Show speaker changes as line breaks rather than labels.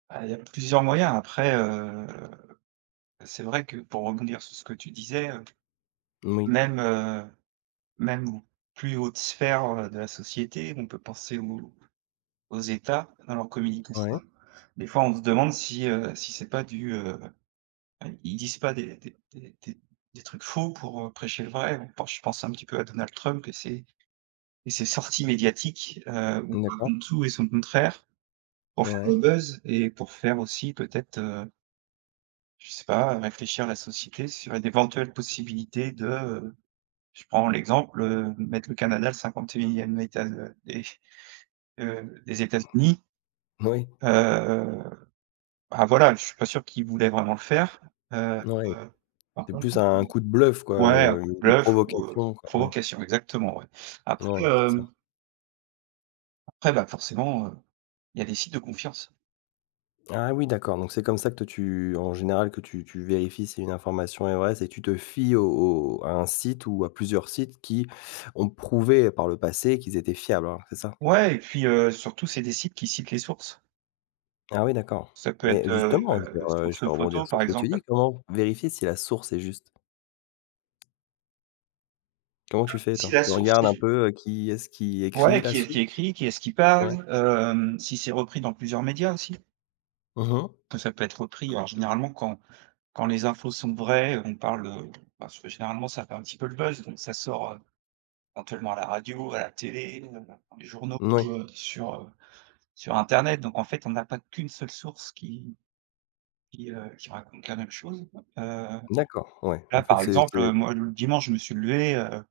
Bah, il y a plusieurs moyens après, heu, c'est vrai que pour rebondir sur ce que tu disais, heu,
Moui.
même, heu, même aux plus hautes sphères, heu, de la société, on peut penser aux aux États, à leur communication.
Ouais.
Des fois, on se demande si, heu, si c'est pas du, heu ouais ils disent pas des des des des des trucs faux pour, heu, prêcher le vrai, hein, pour je pense un petit peu à Donald Trump et ses et ses sorties médiatiques, heu, où
N d'accord.
où tout et son contraire, pour faire le
Ouais.
buzz et pour faire aussi peut-être, heu je sais pas, réfléchir à la société sur d'éventuelles possibilités de, heu, je prends l'exemple, heu, mettre le Canada le 51e état de des heu, des États-Unis.
Moui.
Heu, bah, voilà je suis pas sûr qu'il voulait vraiment le faire, heu,
Mouais.
heu, par
C'est
contre
plus un coup de bluff, quoi,
ouais, un
heu,
coup de
une
bluff ou, heu,
provocation, quoi. Ouais.
provocation exactement, ouais.
Ouais,
Après,
c'est ça.
hem après, bah, forcément, heu, il y a des sites de confiance.
Ah oui, d'accord. Donc, c'est comme ça que toi, tu en général, que tu tu vérifies si une information est vraie, c'est tu te fies au au à un site ou à plusieurs sites qui ont prouvé, par le passé, qu'ils étaient fiables, hein, c'est ça?
Ouais et puis, heu, surtout c'est des sites qui citent les sources.
Ah oui, d'accord.
Ça peut être,
Mais
heu,
justement,
heu,
genre, heu, je
source
vais rebondir
photo,
sur
par
ce que tu
exemple.
dis. Comment vérifier si la source est juste? Comment tu fais
Si
toi?
la
Tu
source
regardes
est
un
j
peu qui est-ce qui
Ouais.
écrit la
Qui est-ce
source?
qui écrit? Qui est-ce qui parle?
Ouais.
Hem, si c'est repris dans plusieurs médias aussi.
Mmh mh.
Peut ça peut être repris, alors généralement, quand quand les infos sont vraies, on parle, heu, parce que généralement ça fait un petit peu le buzz, donc ça sort, heu, éventuellement à la radio, à la télé, heu, dans les journaux,
N ouais.
heu, sur, heu, sur internet. Donc, en fait, on n'a pas qu'une seule source qui qui, heu, qui raconte la même chose. Heu,
D'accord, ouais. En
là
fait,
par
c'est c'est
exemple, heu, moi l dimanche je me suis levé, heu